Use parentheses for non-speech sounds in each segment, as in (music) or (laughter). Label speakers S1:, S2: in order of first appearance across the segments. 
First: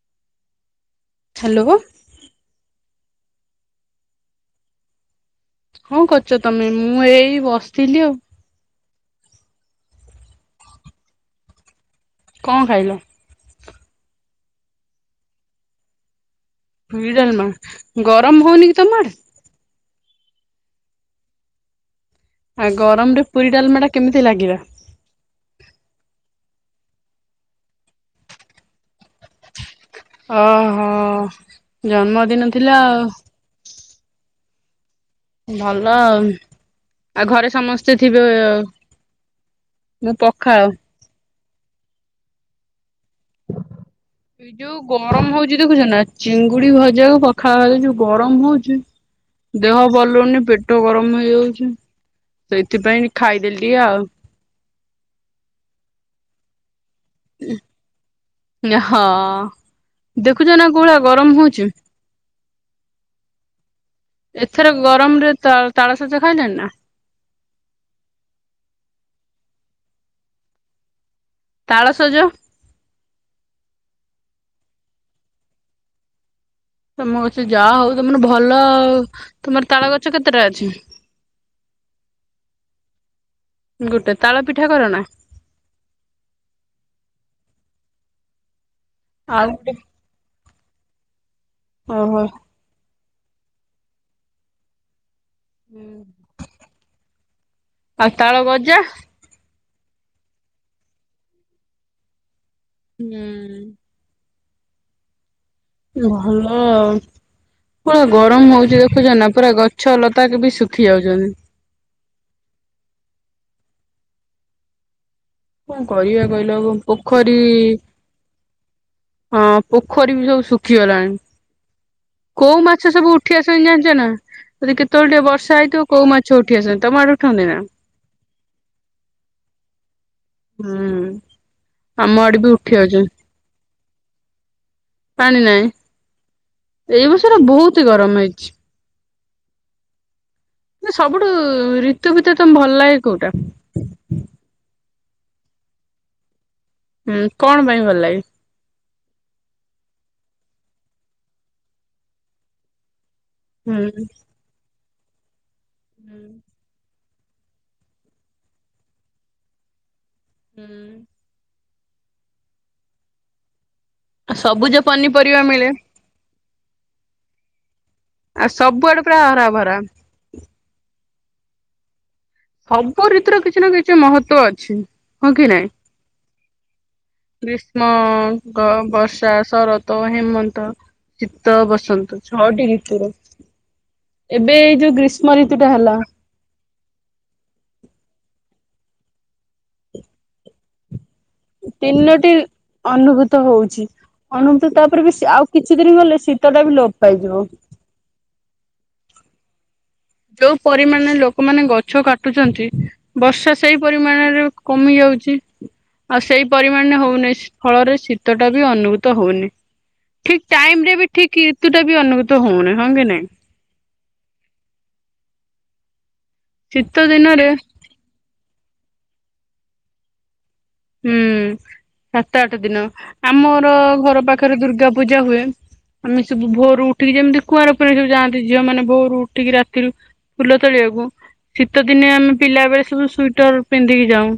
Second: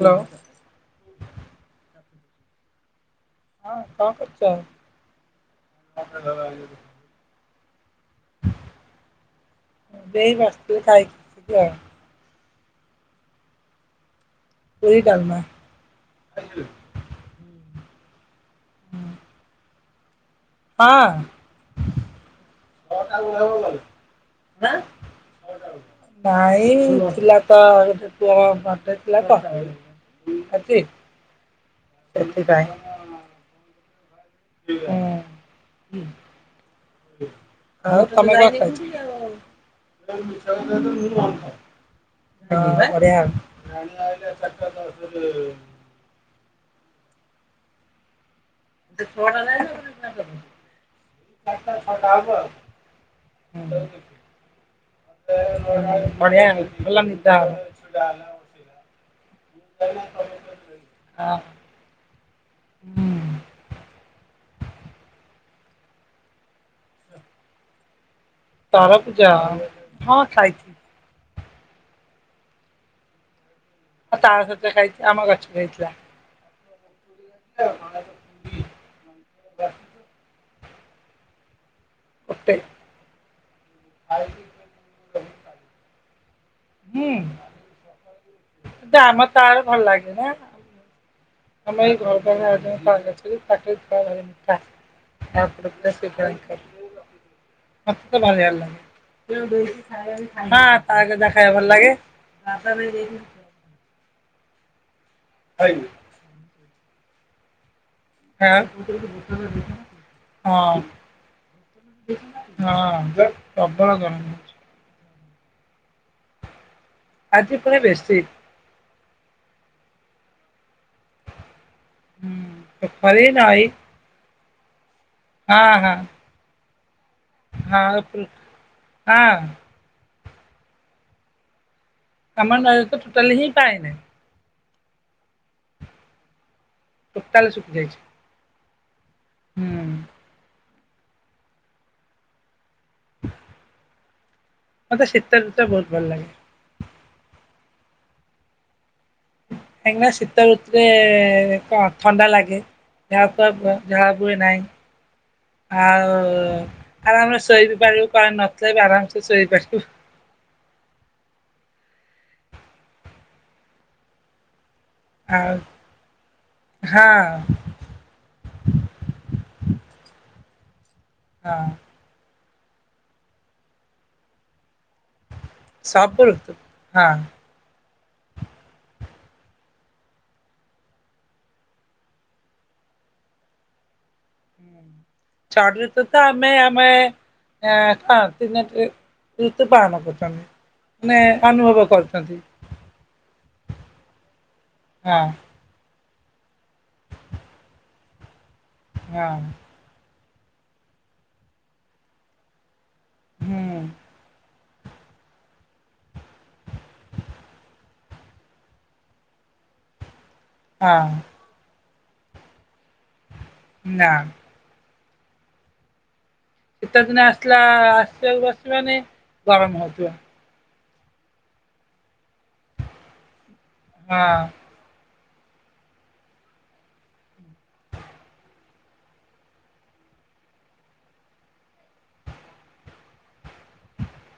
S1: Hello.
S2: Hello.
S1: ହଁ କଣ କରୁଚ?
S2: ହଁ କରୁଚ ତମେ? ମୁଁ ଏଇ ବସିଥିଲି ଆଉ।
S1: ମୁଁ ସେଇ ବସିଥିଲି ଖାଇକି ପିଇକି ଆଉ।
S2: କଣ ଖାଇଲ?
S1: ପୁରି, ଡାଲମା।
S2: ପୁରି, ଡ଼ାଲମା, ଗରମ ହଉନି କି ତମଆଡେ?
S1: ହଁ।
S2: ଆଉ ଗରମରେ ପୁରି, ଡାଲମାଟା କେମିତି ଲାଗିବା?
S1: ନାଇଁ ଥିଲା ତ ଗୋଟେ ପୁଅ ଘରଟେ ଥିଲା ତ
S2: ଓହୋ, ଜନ୍ମଦିନ
S1: ସେଥିପାଇଁ।
S2: ଥିଲା ଆଉ। ଭଲ
S1: ହୁଁ,
S2: ଆଉ ଆଉ ଘରେ ସମସ୍ତେ
S1: ଆଉ
S2: ଥିବେ
S1: ତମେ କଣ ଖାଇଚ?
S2: ମୁଁ ପଖାଳ
S1: (inaudible) (unintelligible) ବଢିଆ ଆଉ।
S2: ଏଇ ଯୋଉ ଗରମ ହଉଛି ଦେଖୁଛ ନା ଚିଙ୍ଗୁଡି ଭଜାକୁ ପଖାଳ ଭାତ, ଏ ଯୋଉ ଗରମ ହଉ ଦେହ ଭଲ ହୋଉନି ପେଟ ଗରମ ହେଇଯାଉଚି। ସେଇଥିପାଇଁ ଖାଇଦେଲି ଟିକେ ଆଉ।
S1: ବଢିଆ ଆଉ ହେଲାନି?
S2: ହଁ ଦେଖୁଚନା କୋଉ ଭଳିଆ ଗରମ ହୋଉଚି?
S1: ହଁ।
S2: ଏଥର ଗରମରେ ତା ତାଳସଜ ଖାଇଲେଣି ନା?
S1: ତାରଭୁଜ ହଁ ଖାଇ
S2: ତାଳସଜ?
S1: ହଁ ତାଳସଜ ଖାଇଚି ଆମ ଗଛରେ ହେଇଥିଲା।
S2: ତମ ଗଛ ଯା ହୋଉ ତମର ଭଲ ତମର ତାଳଗଛ କେତେଟା ଅଛି?
S1: ଗୋଟେ
S2: ଗୋଟେ ତାଳପିଠା କରନା?
S1: ହୁଁ ତତେ ଆମ
S2: ଆଉ
S1: ତାଲ
S2: ଗୋଟେ
S1: ଭଲ ଲାଗେ ନା। ଆମ ଏଇ ଘର
S2: ଓହୋ
S1: ପାଖରେ ଆଉ ଜଣ ତାଳ ଅଛି ଯେ ତାଙ୍କ (unintelligible) ଭାରି ମିଠା। ତାପରେ ପୁରା ସେ (unintelligible)
S2: ଆଉ
S1: ମତେତ
S2: ତାଳ
S1: ବଢିଆ
S2: ଗଜା
S1: ଲାଗେ। ହଁ ତାଳଗଜା ଖାଇବାକୁ ଭଲଲାଗେ।
S2: ହୁଁ
S1: (inaudible)
S2: ଭଲ ଆଉ। ପୁରା ଗରମ
S1: ହଁ
S2: ହୋଉଚି ଦେଖୁଚ ନା ପୁରା ଗଛଲତାକେ ବି ଶୁଖିଯାଉଚନ୍।
S1: ହଁ ପ୍ରବଳ ଗରମ।
S2: କଣ କରିବା କହିଲ ଓ ପୋଖରୀ
S1: ଆଜି ପୁଣି ବେଶୀ
S2: ହଁ ପୋଖରୀ ବି ସବୁ ଶୁଖିଗଲାଣି। କୋଉ ମାଛ ସବୁ
S1: ପୋଖରୀ ନଈ
S2: ଉଠିଆସନ୍ତି ଜାଣିଚ ନା ଯଦି କେତେବେଳେ ଟିକେ
S1: ହଁ
S2: ବର୍ଷା ହେଇଥିବ କୋଉ ମା ଛ ଉଠିଆସନ୍ତି ତମ ଆଡେ ଉଠନ୍ତି ନା?
S1: ଆଉ ପୃଟ୍ ହଁ।
S2: ହୁଁ ଆମ ଆଡେ ବି ଉଠିଆଉଚି।
S1: କଲେ ହିଁ ପାଏନା।
S2: ପାଣି ନାଇଁ ଏଇ ବର୍ଷରା
S1: ଟୋଟାଲ ଶୁଖି
S2: ବୋହୁତ ହି
S1: ଯାଇଛି।
S2: ଗରମ ହେଇଚି।
S1: ହୁଁ।
S2: ନାଇ ସବୁଠୁ ଋତୁ ଭିତରେ ତମୁ ଭଲଲାଗେ କୋଉଟା?
S1: ମତେ ଶୀତଋତୁଟା ବୋହୁତ ଭଲଲାଗେ।
S2: ଉଁ କଣ ପାଇଁ ଭଲ ଲାଗେ?
S1: କାହିଁକିନା ଶୀତ ଋତୁରେ କଣ ଥଣ୍ଡା ଲାଗେ ଏହା ଝାଳ
S2: ହୁଁ।
S1: ବୁ ବୁହେ ନାଇଁ ଆଉ ଆରାମରେ ଶୋଇ ବି ପାରିବୁ କଣ ନଥିଲେ ବି ଆରାମସେ ଶୋଇପାରିବୁ।
S2: ହୁଁ। ସବୁଜ ପନିପରିବା
S1: ଆଉ
S2: ମିଳେ।
S1: ହଁ।
S2: ଆଉ ସବୁଆଡେ ପୁରା ହରାଭରା।
S1: ହଁ।
S2: ସବୁ ଋତୁରେ କିଛି ନା କିଛି ମହତ୍ଵ ଅଛି ହଁ କି ନାଇଁ।
S1: ସବୁ ଋତୁ ହଁ।
S2: ଗ୍ରୀଷ୍ମ, ଗ ବର୍ଷା, ଶରତ, ହେମନ୍ତ। ଶୀତ, ବସନ୍ତ ଛଅଟି ଋତୁୁର ଏବେ ଏଇ ଯୋଉ ଗ୍ରୀଷ୍ମ
S1: ଷଢ଼
S2: ଋତୁଟା ହେଲା।
S1: ଋତୁ ତ ଆମେ ଆମେ ଏଁ କଁ ତିନୋଟି ଋତୁ ପଳନ କରୁଛୁ ଆମେ ଆମେ
S2: ତିନୋଟି ଅନୁଭୂତ ହୋଉଛି ଅନୁଭୂତ ତାପରେ ବି
S1: ହଁ
S2: ସେ ଆଉ କିଛି ଦିନି ଗଲେ ଶୀତଟା ବି ଲୋପ ପାଇଯିବ।
S1: ୟା ମ
S2: ଯୋଉ ପରିମାଣରେ ଲୋକମାନେ ଗଛ କାଟୁଚନ୍ତି ବର୍ଷା ସେଇ
S1: ହୁଁ
S2: ପରିମାଣରେ କମି ଯାଉଚି ଆଉ ସେଇ ପରିମାଣରେ ହୋଉନେଇ ଶୀ ଫଳରେ ଶୀ ତଟା ବି ଅନୁଭୂତ ହଉନି। ଠିକ୍ ଟାଇମ୍ ରେ
S1: ହଁ
S2: ବି ଠିକ୍ ଏତେଟା ବି ଅନୁଭୂତ ହଉନି ହଁ କି ନାଇଁ।
S1: ନା। ଶୀତ ଦିନ ଆସିଲା ଆସିବାକୁ ବସିବନି ଗରମ ହଉଥିବ।
S2: ହୁଁ ସାତ ଆଠ ଦିନ। ଆମ ର ଘର ପାଖରେ
S1: ହଁ।
S2: ଦୁର୍ଗା ପୂଜା ହୁଏ। ଆମେ ସବୁ ଭୋରୁ ଉଠିକି ଯେମିତି କୁଆଁର ପୂର୍ଣିମା ରେ ସବୁ ଝିଅ ମାନେ ଯାନ୍ତି ଭୋରୁ ଉଠିକି ରାତିକୁରୁ ଫୁଲ ତଳିଆକୁ। ଶୀତ ଦିନେ ଆମେ ପିଲା ବେଳେ ସବୁ ସୁଇଟର ପିନ୍ଧିକି ଯାଉଁ।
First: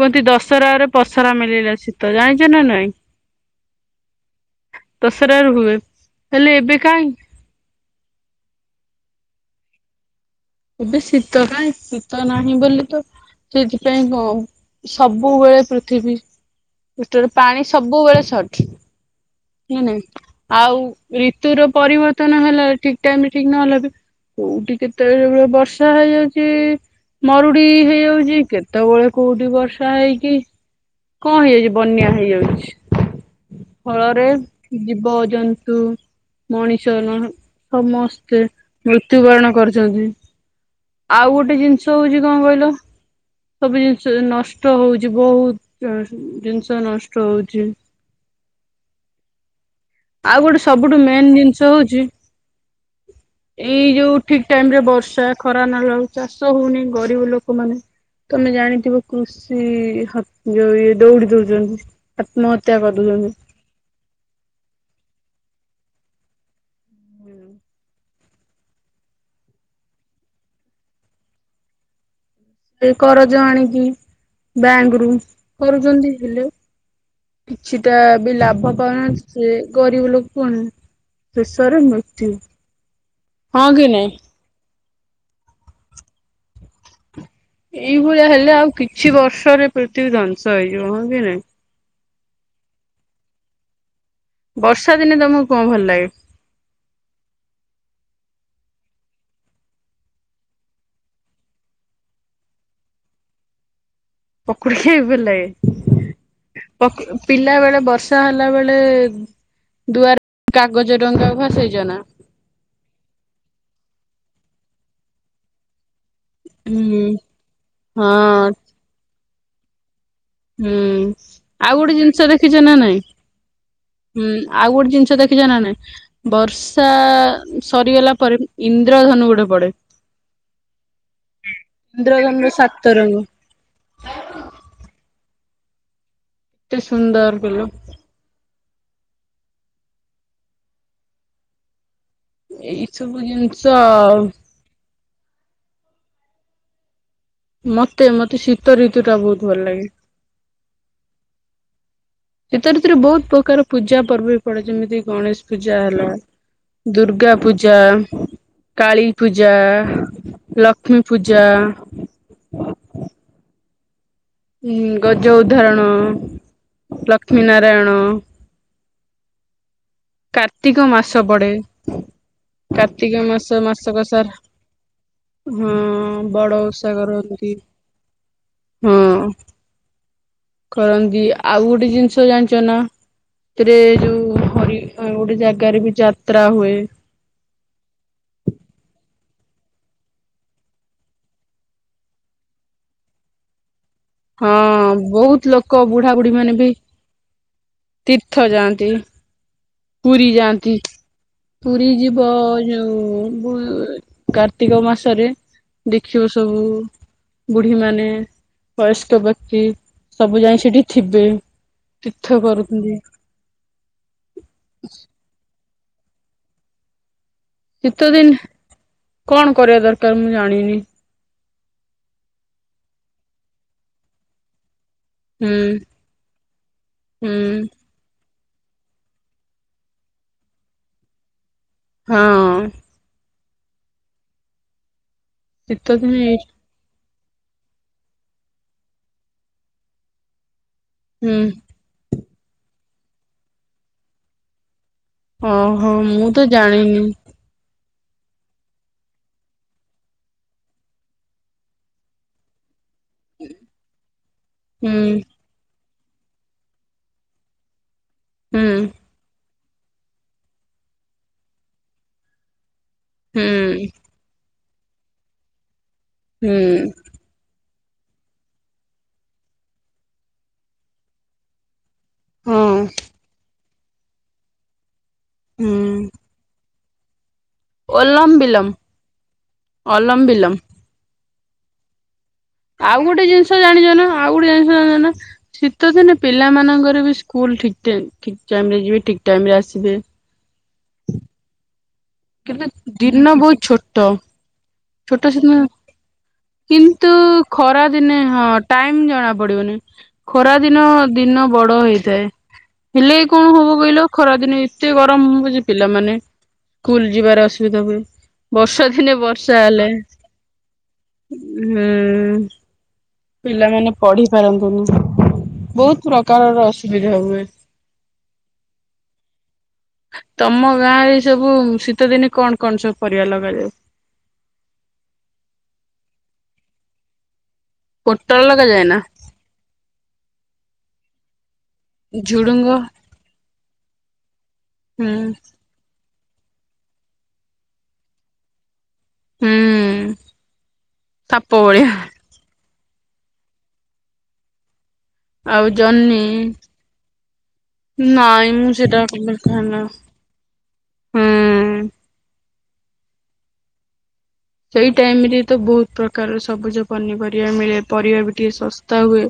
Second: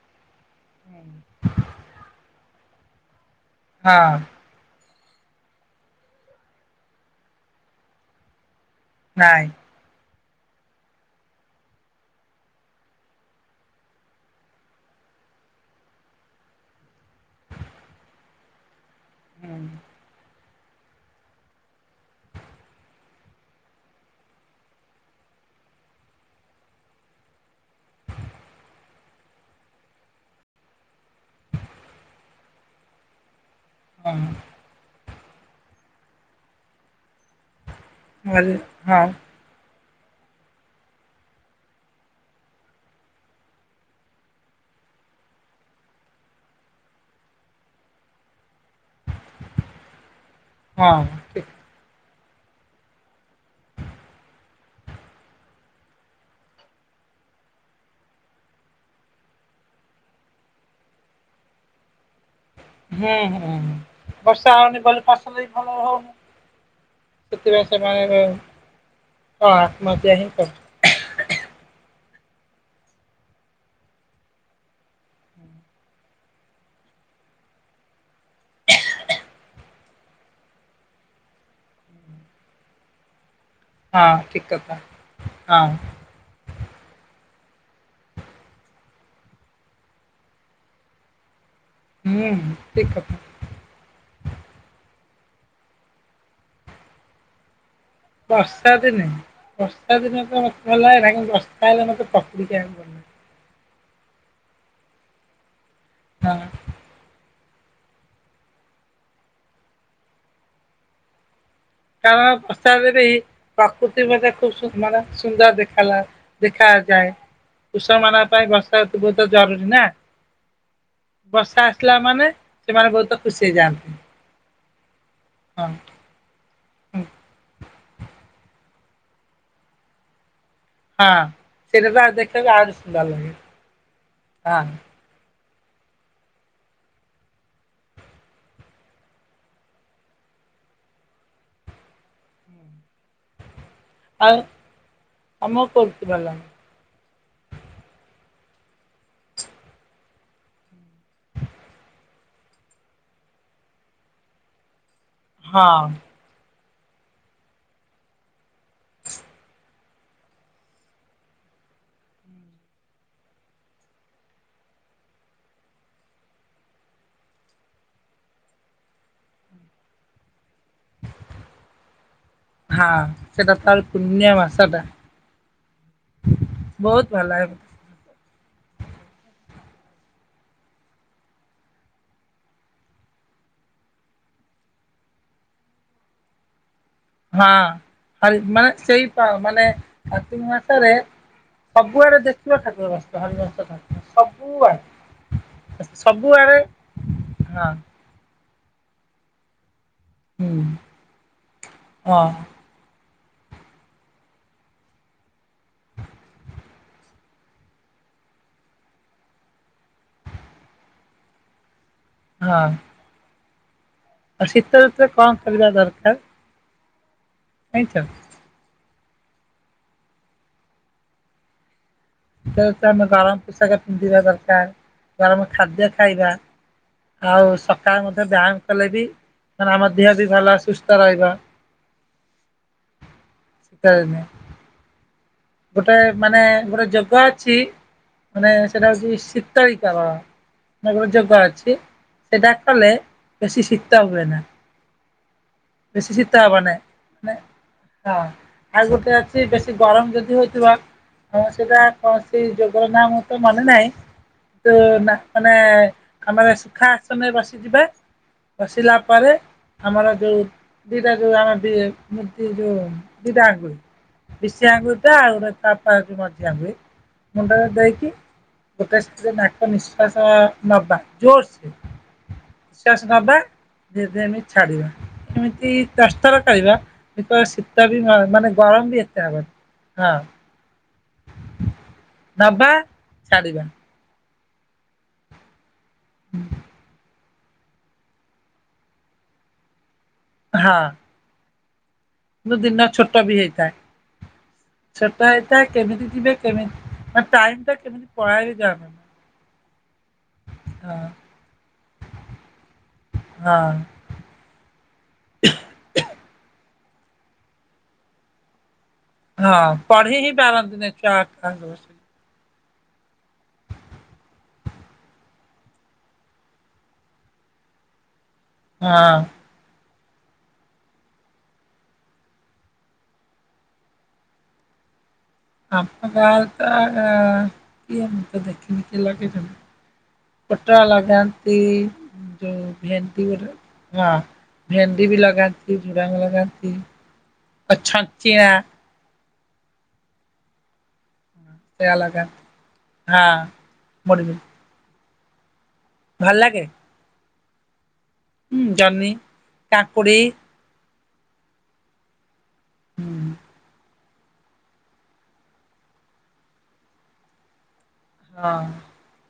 S2: କୁହନ୍ତି ଦଶରାରେ ପସରା ମିଳିଲା ଶୀତ। ଜାଣିଛ ନା ନାଇଁ?
S1: ହଁ।
S2: ଦଶରାରେ ହୁଏ। ହେଲେ ଏବେ କାଇଁ।
S1: ନାଇଁ।
S2: ଏବେ ଶୀତ କାଇଁ? ଶୀତ ନାହିଁ ବୋଲି ତ ସେଇଥିପାଇଁ ଗ ସବୁବେଳେ ପୃଥିବୀ ପୃଷ୍ଟାରେ ପାଣି ସବୁବେଳେ ସଟ୍।
S1: ହଁ
S2: ନା ନା। ଆଉ ରିତୁୁର ପରିବର୍ତ୍ତନ ହେଲା ଠିକ୍ ଟାଇମ୍ ରେ ଠିକ୍ ନହେଲେ ବି କୋଉଠି କେତେବେଳେ ବର୍ଷା ହେଇଯାଉଛି ମରୁଡି ହେଇଯାଉଛି କେତେବେଳେ କୋଉଠି ବର୍ଷା ହେଇକି କଣ ହେଇଯାଉଛି ବନ୍ୟା ହେଇଯାଉଛି।
S1: ହଁ
S2: ଫଳରେ
S1: ହଁ।
S2: ଜୀବ ଜନ୍ତୁ ମଣିଷ ନୁହଁ ସମସ୍ତେ
S1: ହଁ
S2: ମୃତ୍ୟୁବରଣ କରିଛନ୍ତି। ଆଉ ଗୋଟେ ଜିନିଷ ହଉଛି କଣ କହିଲ? ସବୁ ଜିନିଷ ନଷ୍ଟ ହଉଛି ବୋହୁତ୍ ନ ଜିନିଷ ନଷ୍ଟ ହଉଛି। ଆଉ ଗୋଟେ ସବୁଠୁ ମେନ୍ ଜିନିଷ ହୋଉଛି, ଏଇ ଯୋଉ ଠିକ୍ ଟାଇମ୍ ରେ ବର୍ଷା ଖରା ନହେଲାରୁ ଚାଷ ହଉନି, ଗରିବ ଲୋକମାନେ ତମେ ଜାଣିଥିବ କୃଷି ଯଉ ଇ ଦୌଡି ଦଉଛନ୍ତି ଆତ୍ମହତ୍ୟା କରୁଛନ୍ତି।
S1: ହୁଁ ହୁଁ ବର୍ଷା ହଉନି ବୋଲି ଫସଲ ବି ଭଲ ହ ସେଥିପାଇଁ ସେମାନେ ହଁ ଆତ୍ମହତ୍ୟା ହିଁ କରୁ ଛନ୍ତି।
S2: ଏ କରଜ ଆଣିକି ବ୍ୟାଙ୍କ ରୁ କରୁଛନ୍ତି ହେଲେ କିଛିଟା ବି ଲାଭ ପାଉନାହାନ୍ତି ସେ ଗରିବ ଲୋକ କୁ ଶେଷରେ ମୃତ୍ୟୁ। କି
S1: ହଁ
S2: ନାଇଁ?
S1: ଠିକ୍ କଥା ହଁ।
S2: ଏଇଭଳିଆ ହେଲେ ଆଉ କିଛି ବର୍ଷରେ ପୃଥିବୀ ଧ୍ଵଂସ ହେଇଯିବ ହଁ କି ନାଇଁ।
S1: ହୁଁ ଠିକ୍ କଥା।
S2: ବର୍ଷା ଦିନେ ତମକୁ କଣ ଭଲ ଲାଗେ?
S1: ବର୍ଷା ଦିନେ, ବର୍ଷା ଦିନେ ତ ମତେ ଭଲ ଲାଗେ ନା ବର୍ଷା ହେଲେ ମତେ ପକୁଡି ଖାଇବାକୁ ଭଲ ଲାଗେ।
S2: ପକୁଡି ଖାଇବାକୁ ଭଲ
S1: ହଁ
S2: ଲାଗେ। ପକ ପିଲା ବେଳେ ବର୍ଷା ହେଲା ବେଳେ ଦୁଆର କାଗଜ ଡଙ୍ଗା ଭସେଇଛନା?
S1: ହଁ ପ୍ରସାଦରେ ହି ପ୍ରକୃତି ମଧ୍ୟ ଖୁବ ସୁନ୍ଦର-ସୁନ୍ଦର ଦେଖା ଲାଗେ।
S2: ହୁଁ।
S1: ଦେଖାଯାଏ। କୃଷମାନାନଙ୍କ ପାଇଁ
S2: ହଁ
S1: ବର୍ଷା ରୁତୁ ବୋହୁତ୍ ଜରୁରୀ ନା।
S2: ହୁଁ
S1: ବର୍ଷା
S2: ଆଉ
S1: ଆସିଲା
S2: ଗୋଟେ ଜିନିଷ
S1: ମାନେ
S2: ଦେଖିଛ ନା
S1: ସେମାନେ
S2: ନାଇଁ?
S1: ବହୁତ ଖୁସି ହେଇଯାଆନ୍ତି
S2: ହୁଁ ଆଉ ଗୋଟେ ଜିନିଷ ଦେଖିଛ ନା
S1: ହଁ
S2: ନାଇଁ? ବର୍ଷା
S1: ହଁ
S2: ସରିଗଲା ପରେ ଇନ୍ଦ୍ରଧନୁ ଗୋଟେ ପଡେ?
S1: ହଁ ସେଟା ତ
S2: ଇନ୍ଦ୍ରଧନୁର
S1: ଦେଖିବାକୁ ଆହୁରି
S2: ସାତ
S1: ସୁନ୍ଦର
S2: ରଙ୍ଗ
S1: ଲାଗେ। ହଁ।
S2: କେତେ ସୁନ୍ଦର କହିଲ। ଏଇ ସବୁ ଜିନିଷ ଆଉ।
S1: କାମ କରୁଛି ଭଲ।
S2: ମତେ ମତେ ଶୀତ ଋତୁ ଟା ବହୁତ ଭଲ ଲାଗେ। ଶୀତଋତୁରେ ବହୁତ ପ୍ରକାର ପୂଜା ପର୍ବ ବି ପଡେ ଯେମିତି ଗଣେଶ ପୂଜା
S1: ହଁ
S2: ହେଲା। ଦୁର୍ଗା ପୂଜା କାଳୀପୂଜା ଲକ୍ଷ୍ମୀ ପୂଜା। ହଁ ଗଜ ଉଦାହରଣ ଲକ୍ଷ୍ମୀ ନାରାୟଣ। କାର୍ତ୍ତିକ ମାସ ପଡେ କାର୍ତ୍ତିକ ମାସ ମାସକ ସାରା
S1: ସାଟା-
S2: ହଁ ବଡ ଓଷା
S1: ଭଲ ଲାଗେ
S2: କରନ୍ତି। ହଁ। କରନ୍ତି ଆଉ ଗୋଟେ ଜିନିଷ ଜାଣିଛ ନା ସେଥିରେ ଯୋଉ ଆଉ ଗୋଟେ ଜାଗାରେ ବି ଯାତ୍ରା ହୁଏ।
S1: ହଁ ମାନେ ସେଇ ମାନେ କାର୍ତିକ ମାସରେ ସବୁଆଡେ ଦେଖିବା ଠକୁର ବସିଥିବ ହରି ବଂଶ ତା ନା।
S2: ହଁ ବହୁତ ଲୋକ ବୁଢାବୁଢୀ ମାନେ
S1: ସବୁଆଡେ
S2: ବି
S1: ହଁ
S2: ତୀର୍ଥ ଯାଆନ୍ତି ପୁରୀ
S1: ହୁଁ
S2: ଯାଆନ୍ତି ପୁରୀ ଯିବ।
S1: ହଁ
S2: ଯୋଉ ବୋ କାର୍ତ୍ତିକ ମାସରେ ଦେଖିବ ସବୁ ବୁଢୀମାନେ ବୟସ୍କ ବ୍ୟକ୍ତି ସବୁ ଯାଇକି ସେଠି ଥିବେ ତୀର୍ଥ
S1: ହଁ
S2: କରୁଛନ୍ତି।
S1: ଆଉ ଶୀତଋତୁରେ କଣ କରିବା ଦରକାର? ଜାଣିଛ
S2: ଶୀତ ଦିନ କଣ କରିବା ଦରକାର ମୁଁ ଜାଣିନି।
S1: (unintelligible) ଆମେ ଗରମ ପୋଷାକ ପିନ୍ଧିବା ଦରକାର। ଗରମ
S2: ହୁଁ
S1: ଖାଦ୍ୟ ଖାଇବା
S2: ହୁଁ
S1: ଆଉ ସ ସକାଳେ ମଧ୍ୟ ବ୍ୟାୟାମ କଲେ ବି ମ ଆମ ଦେହ ବି ଭଲ ସୁସ୍ଥ ରହିବ।
S2: ହଁ।
S1: ସେମ
S2: ଶୀତ
S1: ଗୋଟେ
S2: ଦିନ ଏଇ
S1: ମାନେ ଗୋଟେ ଯୋଗ ଅଛି। ମାନେ ସେଟା ହଉଛି ଶୀତଳୀ କରଣ ମାନେ ଗୋଟେ
S2: ହୁଁ
S1: ଯୋଗ ଅଛି। ସେଟା କଲେ ବେଶୀ ଶିତ ହୁଏନା।
S2: ଓହୋ ମୁଁ ତ
S1: ହବନି
S2: ଜାଣିନି।
S1: ମାନେ ହଁ ଆଉ ଗୋଟେ ଅଛି ବେଶୀ ଗରମ ଯଦି ହଉଥିବା ହଁ ସେଇଟା କୌଣସି ଯୋଗର ନା ମୁ ତ ମାନେ ନାହିଁ ତ
S2: ହୁଁ
S1: ନା ମାନେ କାମରେ ସୁଖା ଆସନରେ ବସିଯିବା
S2: ହୁଁ
S1: ବସିଲା ପରେ ଆମର ଯୋଉ ଦିଟା ଯୋଉ ଆମର ବି ମୂର୍ତ୍ତି ଯୋଉ ଦିଟା
S2: ହୁଁ
S1: ଆଗୁଳୀ ବିଶି ଆଙ୍ଗୁଳି ଟା ଆଉ ତାପ (unintelligible) ମଝି
S2: ହୁଁ
S1: ଆଙ୍ଗୁଳୀ ମୁଣ୍ଡରେ ଦେଇକି ଗୋଟେ (unintelligible) ନିଶ୍ଵାସ ନବା ଜୋର ସେ।
S2: ହଁ
S1: ନିଶ୍ୱାସ ନବା ଯେମତି ଛାଡିବା ଏମିତି
S2: ହୁଁ
S1: ଦଶ ଥର କରିବା। ଶୀତ ବି
S2: ଓଲମ
S1: ମାନ
S2: ବିଲମ
S1: ଗରମ ବି ଏତେ ହବନି ହଁ।
S2: ଅଲମ ବିଲମ
S1: ନବା
S2: ଆଉ ଗୋଟେ ଜିନିଷ
S1: ଛାଡିବା
S2: ଜାଣିଛ ନା। ଆଉ ଗୋଟେ ଜାଣି (unintelligible) ନା ଶୀତ ଦିନେ ପିଲାମାନଙ୍କରେ ବି ସ୍କୁଲ ଠିକ ଟ ଠିକ୍ ଟାଇମ୍ ରେ ଯିବେ ଠିକ୍ ଟାଇମ ରେ ଆସିବେ।
S1: ହଁ।
S2: କିନ୍ତୁ
S1: ଦିନ ଛୋଟ
S2: ଦୀର୍ଣ
S1: ବି
S2: ବହୁତ
S1: ହେଇଥାଏ।
S2: ଛୋଟ। ଛୋଟ ସିନ
S1: ହେଇଥାଏ କେମିତି ଯିବେ କେମିତି
S2: କିନ୍ତୁ
S1: ମାନେ ଟାଇମ ଟା
S2: ଖରା
S1: କେମିତି
S2: ଦିନେ
S1: ପଳାଏ
S2: ହଁ
S1: ବି ଜଣାପଡୁନି।
S2: ଟାଇମ ଜଣା ପଡିବନି ଖରା ଦିନ
S1: ହଁ
S2: ଦିନ ବଡ ହେଇଥାଏ ହେଲେ କଣ
S1: ହଁ
S2: ହବ କହିଲ? ଖରା ଦିନେ ଏତେ ଗରମ ହଉଛି ପିଲାମାନେ ସ୍କୁଲ ଯିବାର ଅସୁବିଧା ହୁଏ। ବର୍ଷା ଦିନେ ବର୍ଷା
S1: ହଁ
S2: ହେଲେ
S1: ପଢି ହିଁ ପାରନ୍ତିନି ଛୁଆ ଆଠ ବର୍ଷରେ।
S2: ହୁଁ। ପିଲାମାନେ ପଢି ପାରନ୍ତିନି ବହୁତ ପ୍ରକାରର ଅସୁବିଧା ହୁଏ।
S1: ହଁ।
S2: ତମ ଗାଁରେ ସବୁ ଶୀତ ଦିନେ କଣ କଣ ସବୁ ପରିବା ଲଗାଯାଏ?
S1: ଆମ ଗାଁ ରେ ତ କିଏ
S2: ପୋଟଳ
S1: ମୁତେ
S2: ଲଗାଯାଏ
S1: ଦେଖିନି
S2: ନା
S1: କିଏ ଲଗେଇଚନ୍ତି। ପଟା ଲଗାନ୍ତି ଯୋଉ
S2: ଝୁଡୁଙ୍ଗ
S1: ଭେଣ୍ଟି ଗୋଟେ ହଁ ଭେଣ୍ଡି
S2: ହୁଁ
S1: ବି ଲଗା ଝୁଡ଼ାଙ୍ଗ ଲଗାନ୍ତି ଆଉ ଛଞ୍ଚିଆ
S2: ହୁଁ। ସାପ ଭଳିଆ
S1: ସେଆ ଲଗନ୍ତି ହଁ ମଡ଼ି
S2: ଆଉ ଜହ୍ନି
S1: ଲାଗେ
S2: ନାଇଁ
S1: ହୁଁ
S2: ମୁଁ (unintelligible)
S1: ଜହ୍ନି
S2: ଡାକବଖାନ
S1: କାକୁଡି ହୁଁ
S2: ସେଇ ଟାଇମ ରେ ତ ବହୁତ ପ୍ରକାରର ସବୁଜ ପନିପରିବା ମିଳେ। ପରିବାର ବି ଟିକେ
S1: ହଁ
S2: ଶସ୍ତା ହୁଏ।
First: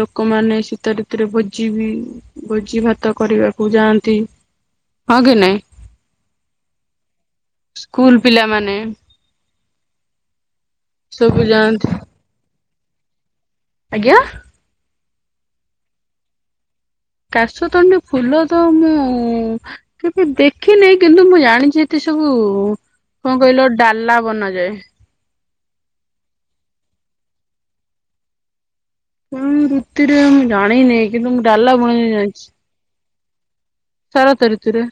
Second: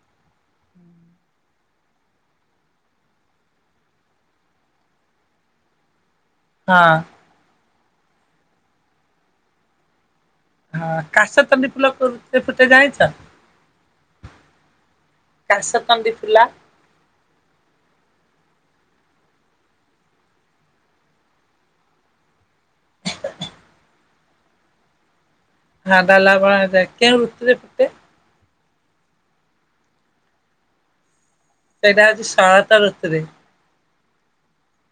S2: ଲୋକମାନେ ଶୀତ ଋତୁରେ ଭୋଜି ବି ଭୋଜି ଭାତ କରିବାକୁ ଯାଆନ୍ତି। ହଁ କି ନାଇଁ?
S1: ହଁ।
S2: ସ୍କୁଲ ପିଲାମାନେ
S1: ହଁ
S2: ସବୁ
S1: କାଶତଣ୍ଡି
S2: ଯାଆନ୍ତି
S1: ଫୁଲ କେବେ ଫୁଟେ ଯାଣିଛ?
S2: ଆଜ୍ଞା।
S1: କାଶତଣ୍ଡି ଫୁଲ
S2: କାଶତଣ୍ଡି ଫୁଲ ତ ମୁଁ କେବେ ଦେଖିନାହିଁ କିନ୍ତୁ ମୁଁ ଜାଣିଛି ଏତେ ସବୁ କଣ କହିଲ ଡାଲା ବନାଯାଏ।
S1: ହଁ ଡାଲା ବଣାଯାଏ କେଉଁ ଋତୁରେ ପୁଟେ?
S2: କେଉଁ ଋତୁରେ ମୁଁ ଜାଣିନାହିଁ କିନ୍ତୁ ମୁଁ ଡାଲା
S1: ସେଇଟା
S2: ବଣେଇ
S1: ହଉଛି
S2: ଜାଣିଛି।
S1: (unintelligible)
S2: ଶରତ ଋତୁରେ।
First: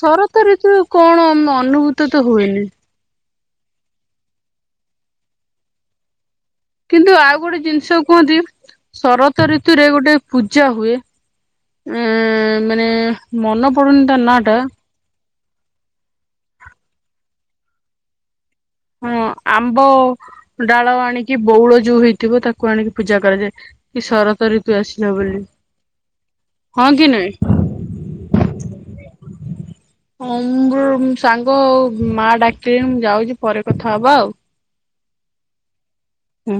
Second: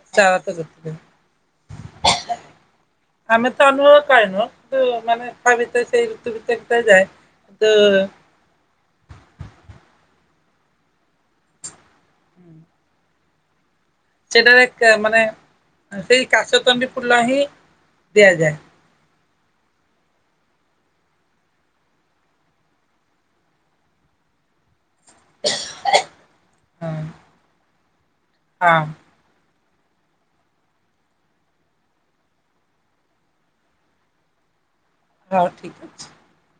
S2: ଶରତ ଋତୁ କଣ ଅନୁଭୂତ ତ ହୁଏନି?
S1: ଆମେ ତ ଅନୁଭବ ପାଇନୁ କିନ୍ତୁ ମାନେ ତା ଭିତରେ ସେଇ ଋତୁ ଭିତରେ ଭିତରେ ଯାଏ।
S2: କିନ୍ତୁ ଆଉ ଗୋଟେ ଜିନିଷ କୁହନ୍ତି ଶରତ ଋତୁରେ ଗୋଟେ ପୂଜା ହୁଏ। ଉ ମାନେ ମନେ ପଡୁନି ତା ନାଁ ଟା
S1: ସେଟାରେ ମାନେ ସେଇ କାଶ ତଣ୍ଡି ଫୁଲ ହିଁ ଦିଆଯାଏ।
S2: ହଁ ଆମ୍ବ ଡାଳ ଆଣିକି ବଉଳ ଯୋଉ ହେଇଥିବ ତାକୁ ଆଣିକି ପୂଜା କରାଯାଏ। କି ଶରତ ଋତୁ ଆସିଲ ବୋଲି ହଁ କି ନାଇ?
S1: ହଁ।
S2: ହଁ ବୃ ସାଙ୍ଗ ମାଆ ଡାକିଲେଣି ମୁଁ ଯାଉଛି ପରେ କଥା ହବା ଆଉ।
S1: ହଉ ଠିକ ଅଛି।
S2: ହୁଁ।